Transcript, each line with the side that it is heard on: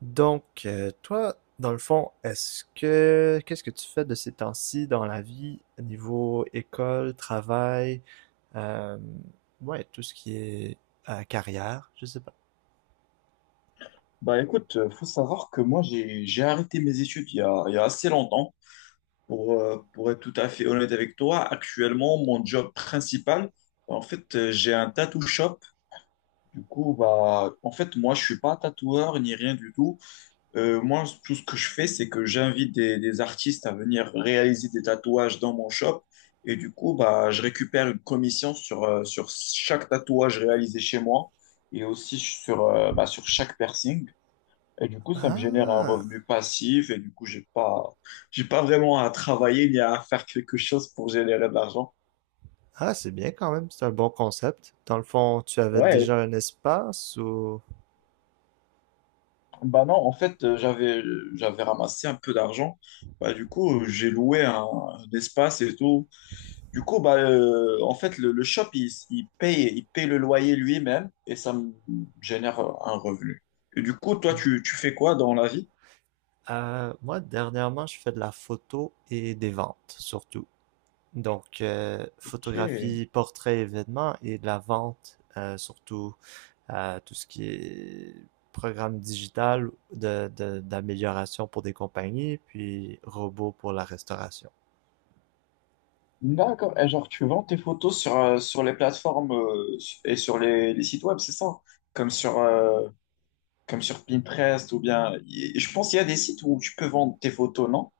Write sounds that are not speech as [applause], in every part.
right: Donc, toi, dans le fond, est-ce que qu'est-ce que tu fais de ces temps-ci dans la vie, niveau école, travail, euh, ouais, tout ce qui est carrière, je sais pas.
left: Bah écoute, faut savoir que moi j'ai arrêté mes études il y a assez longtemps. Pour être tout à fait honnête avec toi, actuellement mon job principal, en fait j'ai un tattoo shop. Du coup, bah en fait moi je suis pas tatoueur ni rien du tout. Moi tout ce que je fais c'est que j'invite des artistes à venir réaliser des tatouages dans mon shop. Et du coup, bah je récupère une commission sur chaque tatouage réalisé chez moi et aussi sur chaque piercing. Et du coup, ça me génère un
right: Ah,
left: revenu passif et du coup, j'ai pas vraiment à travailler ni à faire quelque chose pour générer de l'argent.
right: ah, c'est bien quand même, c'est un bon concept. Dans le fond, tu avais
left: Ouais,
right: déjà un espace ou...
left: bah non, en fait, j'avais ramassé un peu d'argent. Bah, du coup, j'ai loué un espace et tout. Du coup, bah, en fait, le shop, il paye le loyer lui-même et ça me génère un revenu. Et du coup, toi, tu fais quoi dans la vie?
right: Moi, dernièrement, je fais de la photo et des ventes surtout. Donc,
left: Ok.
right: photographie, portrait, événements et de la vente, surtout à tout ce qui est programme digital d'amélioration pour des compagnies, puis robots pour la restauration.
left: D'accord. Et genre, tu vends tes photos sur les plateformes et sur les sites web, c'est ça? Hein? Comme comme sur Pinterest ou bien. Je pense qu'il y a des sites où tu peux vendre tes photos, non?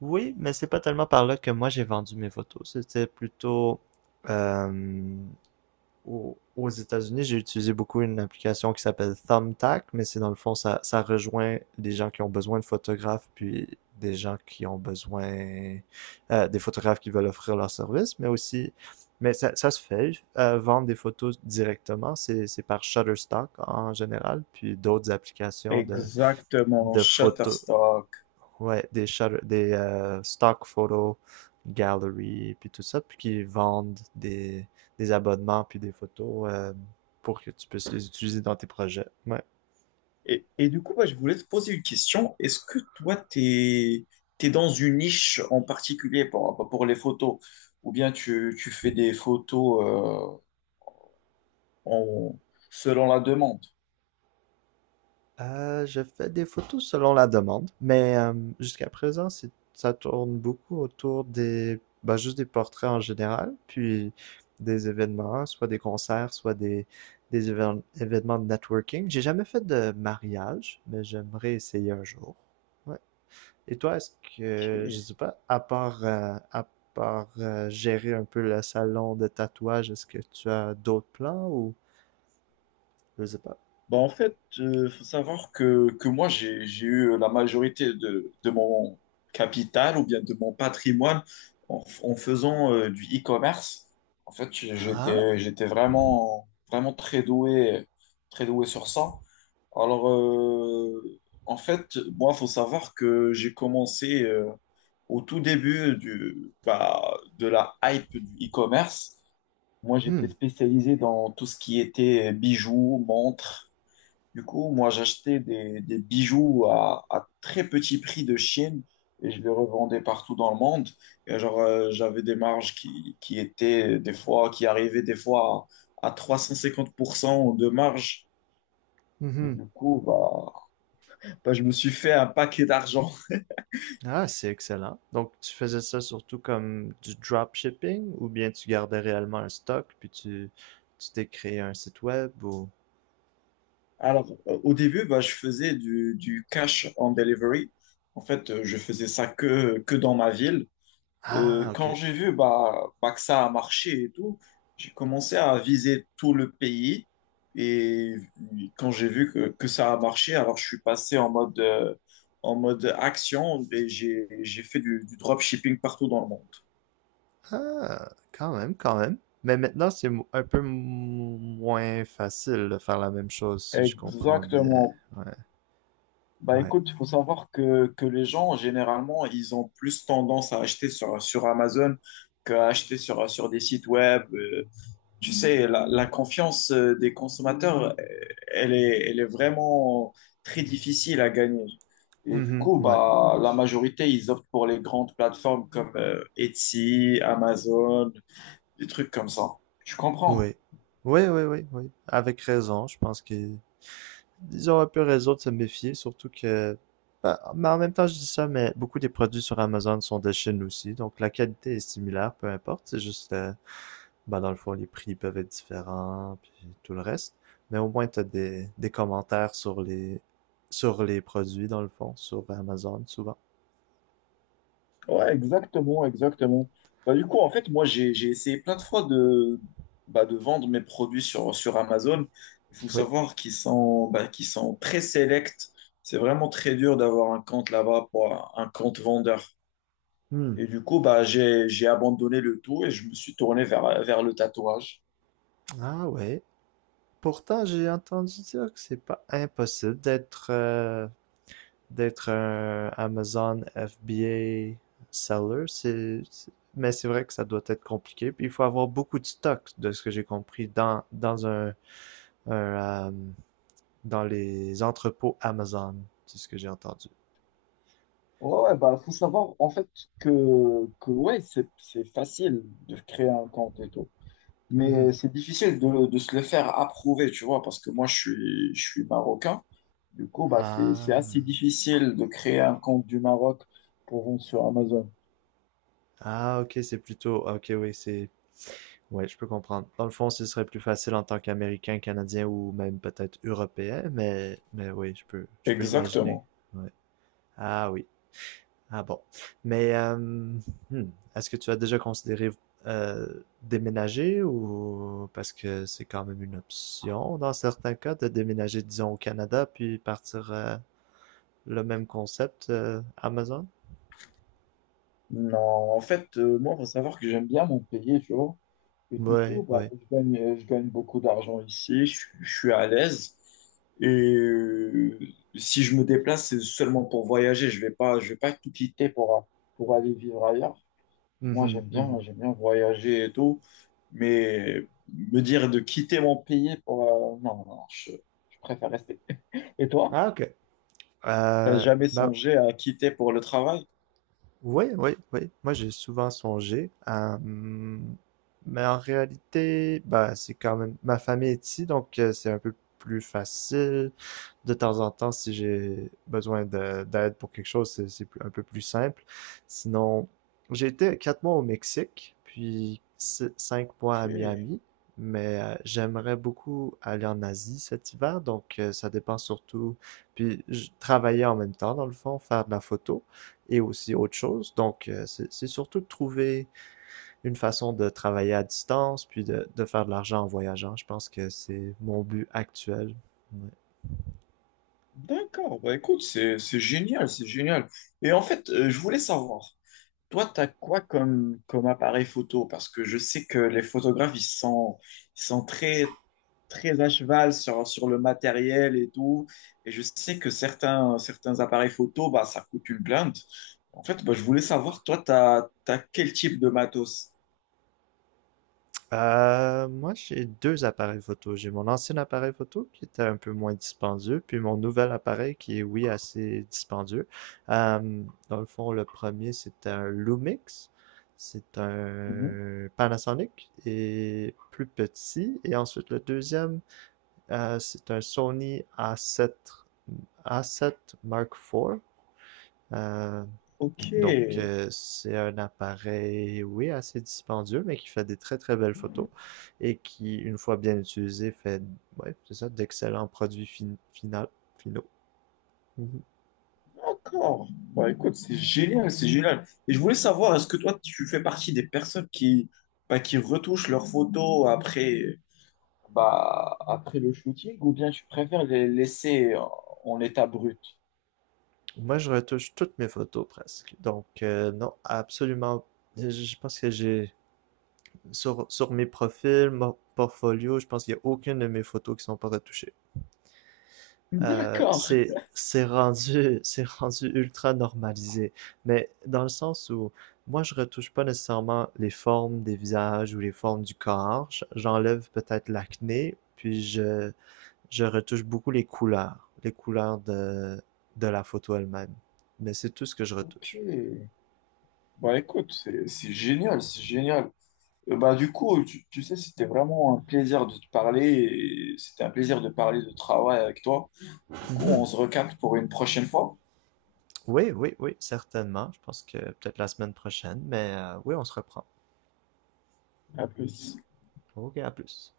right: Oui, mais c'est pas tellement par là que moi j'ai vendu mes photos. C'était plutôt, euh, aux États-Unis, j'ai utilisé beaucoup une application qui s'appelle Thumbtack, mais c'est dans le fond, ça rejoint des gens qui ont besoin de photographes, puis des gens qui ont besoin, des photographes qui veulent offrir leur service, mais aussi, mais ça se fait, vendre des photos directement, c'est par Shutterstock en général, puis d'autres applications de,
left: Exactement,
right: de photos.
left: Shutterstock.
right: Ouais, des stock photo gallery, puis tout ça, puis qui vendent des abonnements, puis des photos, pour que tu puisses les utiliser dans tes projets. Ouais.
left: Et du coup, bah, je voulais te poser une question. Est-ce que toi, t'es dans une niche en particulier pour, bah, pour les photos, ou bien tu, tu fais des photos en, selon la demande?
right: Je fais des photos selon la demande, mais, jusqu'à présent, ça tourne beaucoup autour des, bah, juste des portraits en général, puis des événements, soit des concerts, soit des événements de networking. J'ai jamais fait de mariage, mais j'aimerais essayer un jour. Ouais. Et toi, est-ce que, je
left: Ok.
right: sais pas, à part gérer un peu le salon de tatouage, est-ce que tu as d'autres plans ou je sais pas?
left: Bah, en fait, il faut savoir que moi, j'ai eu la majorité de mon capital ou bien de mon patrimoine en, en faisant du e-commerce. En fait,
right: Ah.
left: j'étais vraiment, vraiment très doué sur ça. Alors, en fait, moi, faut savoir que j'ai commencé au tout début du, bah, de la hype du e-commerce. Moi, j'étais
right: Hmm.
left: spécialisé dans tout ce qui était bijoux, montres. Du coup, moi, j'achetais des bijoux à très petit prix de Chine et je les revendais partout dans le monde. Et genre, j'avais des marges qui étaient des fois, qui arrivaient des fois à 350% de marge. Et
right: Mhm.
left: du coup, bah, bah, je me suis fait un paquet d'argent.
right: Ah, c'est excellent. Donc, tu faisais ça surtout comme du dropshipping ou bien tu gardais réellement un stock, puis tu t'es créé un site web ou...
left: Alors, au début, bah, je faisais du cash on delivery. En fait, je faisais ça que dans ma ville.
right: Ah,
left: Quand
right: ok.
left: j'ai vu bah, bah, que ça a marché et tout, j'ai commencé à viser tout le pays. Et quand j'ai vu que ça a marché, alors je suis passé en mode action et j'ai fait du dropshipping partout dans le monde.
right: Ah, quand même, quand même. Mais maintenant, c'est, un peu, moins facile de faire la même chose, si je comprends bien.
left: Exactement.
right: Ouais,
left: Bah
right: ouais.
left: écoute, il faut savoir que les gens, généralement, ils ont plus tendance à acheter sur Amazon qu'à acheter sur des sites web. Tu sais, la confiance des consommateurs, elle est vraiment très difficile à gagner. Et du
right: Mhm,
left: coup,
right: ouais,
left: bah, la majorité, ils optent pour les grandes plateformes comme Etsy, Amazon, des trucs comme ça. Tu comprends?
right: ouais. Oui, oui, oui, oui. Avec raison, je pense qu'ils ils ont un peu raison de se méfier, surtout que, bah, mais en même temps, je dis ça, mais beaucoup des produits sur Amazon sont de Chine aussi, donc la qualité est similaire, peu importe, c'est juste, bah, dans le fond les prix peuvent être différents, puis tout le reste, mais au moins t'as des commentaires sur les produits dans le fond, sur Amazon souvent.
left: Ouais, exactement, exactement. Bah, du coup, en fait, moi, j'ai essayé plein de fois de, bah, de vendre mes produits sur Amazon. Il faut
right: Oui.
left: savoir qu'ils sont, bah, qu'ils sont très sélects. C'est vraiment très dur d'avoir un compte là-bas pour un compte vendeur.
right: Hmm.
left: Et du coup, bah, j'ai abandonné le tout et je me suis tourné vers le tatouage.
right: Ah ouais. Pourtant, j'ai entendu dire que c'est pas impossible d'être, un Amazon FBA seller. Mais c'est vrai que ça doit être compliqué. Puis il faut avoir beaucoup de stocks, de ce que j'ai compris, dans, un, euh, dans les entrepôts Amazon, c'est ce que j'ai entendu.
left: Ouais, ouais, bah, faut savoir en fait que ouais, c'est facile de créer un compte et tout.
right: Mhm.
left: Mais c'est difficile de se le faire approuver, tu vois, parce que moi, je suis marocain. Du coup, bah, c'est assez
right: Ah.
left: difficile de créer un compte du Maroc pour vendre sur Amazon.
right: Ah, ok, c'est plutôt... Ok, oui, c'est... Ouais, je peux comprendre. Dans le fond, ce serait plus facile en tant qu'Américain, Canadien ou même peut-être Européen, mais, oui, je peux imaginer.
left: Exactement.
right: Ouais. Ah oui. Ah bon. Mais, hmm, est-ce que tu as déjà considéré, déménager? Ou parce que c'est quand même une option dans certains cas de déménager, disons, au Canada puis partir, le même concept, Amazon?
left: Non, en fait, moi, il faut savoir que j'aime bien mon pays, tu vois. Et du
right: Oui,
left: coup, bah,
right: oui.
left: je gagne beaucoup d'argent ici, je suis à l'aise. Et euh, si je me déplace, c'est seulement pour voyager. Je vais pas tout quitter pour aller vivre ailleurs. Moi,
right: Mhm, mhm.
left: j'aime bien voyager et tout, mais me dire de quitter mon pays pour non, non, je préfère rester. Et toi,
right: Ah ok.
left: t'as jamais
right: Ben...
left: songé à quitter pour le travail?
right: Oui, oui, oui. Moi, j'ai souvent songé à... mais en réalité, bah, c'est quand même... Ma famille est ici, donc, c'est un peu plus facile. De temps en temps, si j'ai besoin d'aide pour quelque chose, c'est un peu plus simple. Sinon, j'ai été 4 mois au Mexique, puis 5 mois
left: Ok,
right: à Miami. Mais, j'aimerais beaucoup aller en Asie cet hiver, donc, ça dépend surtout. Puis je travaillais en même temps, dans le fond, faire de la photo et aussi autre chose. Donc, c'est surtout de trouver une façon de travailler à distance, puis, de faire de l'argent en voyageant. Je pense que c'est mon but actuel. Ouais.
left: d'accord. Bah écoute, c'est génial, c'est génial. Et en fait, je voulais savoir, toi, t'as quoi comme, comme appareil photo? Parce que je sais que les photographes, ils sont très, très à cheval sur le matériel et tout. Et je sais que certains, certains appareils photo, bah, ça coûte une blinde. En fait, bah, je voulais savoir, toi, t'as quel type de matos?
right: Moi, j'ai deux appareils photo. J'ai mon ancien appareil photo qui était un peu moins dispendieux, puis mon nouvel appareil qui est, oui, assez dispendieux. Euh, dans le fond, le premier, c'était un Lumix. C'est
left: Mhm.
right: un Panasonic et plus petit. Et ensuite, le deuxième, c'est un Sony A7 Mark IV. Euh,
left: Ok,
right: donc, c'est un appareil, oui, assez dispendieux, mais qui fait des très très belles photos et qui, une fois bien utilisé, fait, ouais, c'est ça, d'excellents produits finaux. Mhm.
left: d'accord. Bah, écoute, c'est génial, c'est génial. Et je voulais savoir, est-ce que toi, tu fais partie des personnes qui, bah, qui retouchent leurs photos après, bah, après le shooting, ou bien tu préfères les laisser en en état brut?
right: Moi, je retouche toutes mes photos presque. Donc, non, absolument. Je pense que j'ai, sur, sur mes profils, mon portfolio, je pense qu'il n'y a aucune de mes photos qui ne sont pas retouchées.
left: [laughs] D'accord.
right: C'est rendu [laughs] c'est rendu ultra normalisé. Mais dans le sens où moi je retouche pas nécessairement les formes des visages ou les formes du corps. J'enlève peut-être l'acné, puis je, retouche beaucoup les couleurs de la photo elle-même. Mais c'est tout ce que je retouche.
left: Ok. Bah écoute, c'est génial, c'est génial. Bah du coup, tu sais, c'était vraiment un plaisir de te parler et c'était un plaisir de parler de travail avec toi. Du coup, on
right: Mhm.
left: se recapte pour une prochaine fois.
right: Oui, oui, oui, certainement. Je pense que peut-être la semaine prochaine, mais, oui, on se reprend.
left: À plus.
right: Ok, à plus.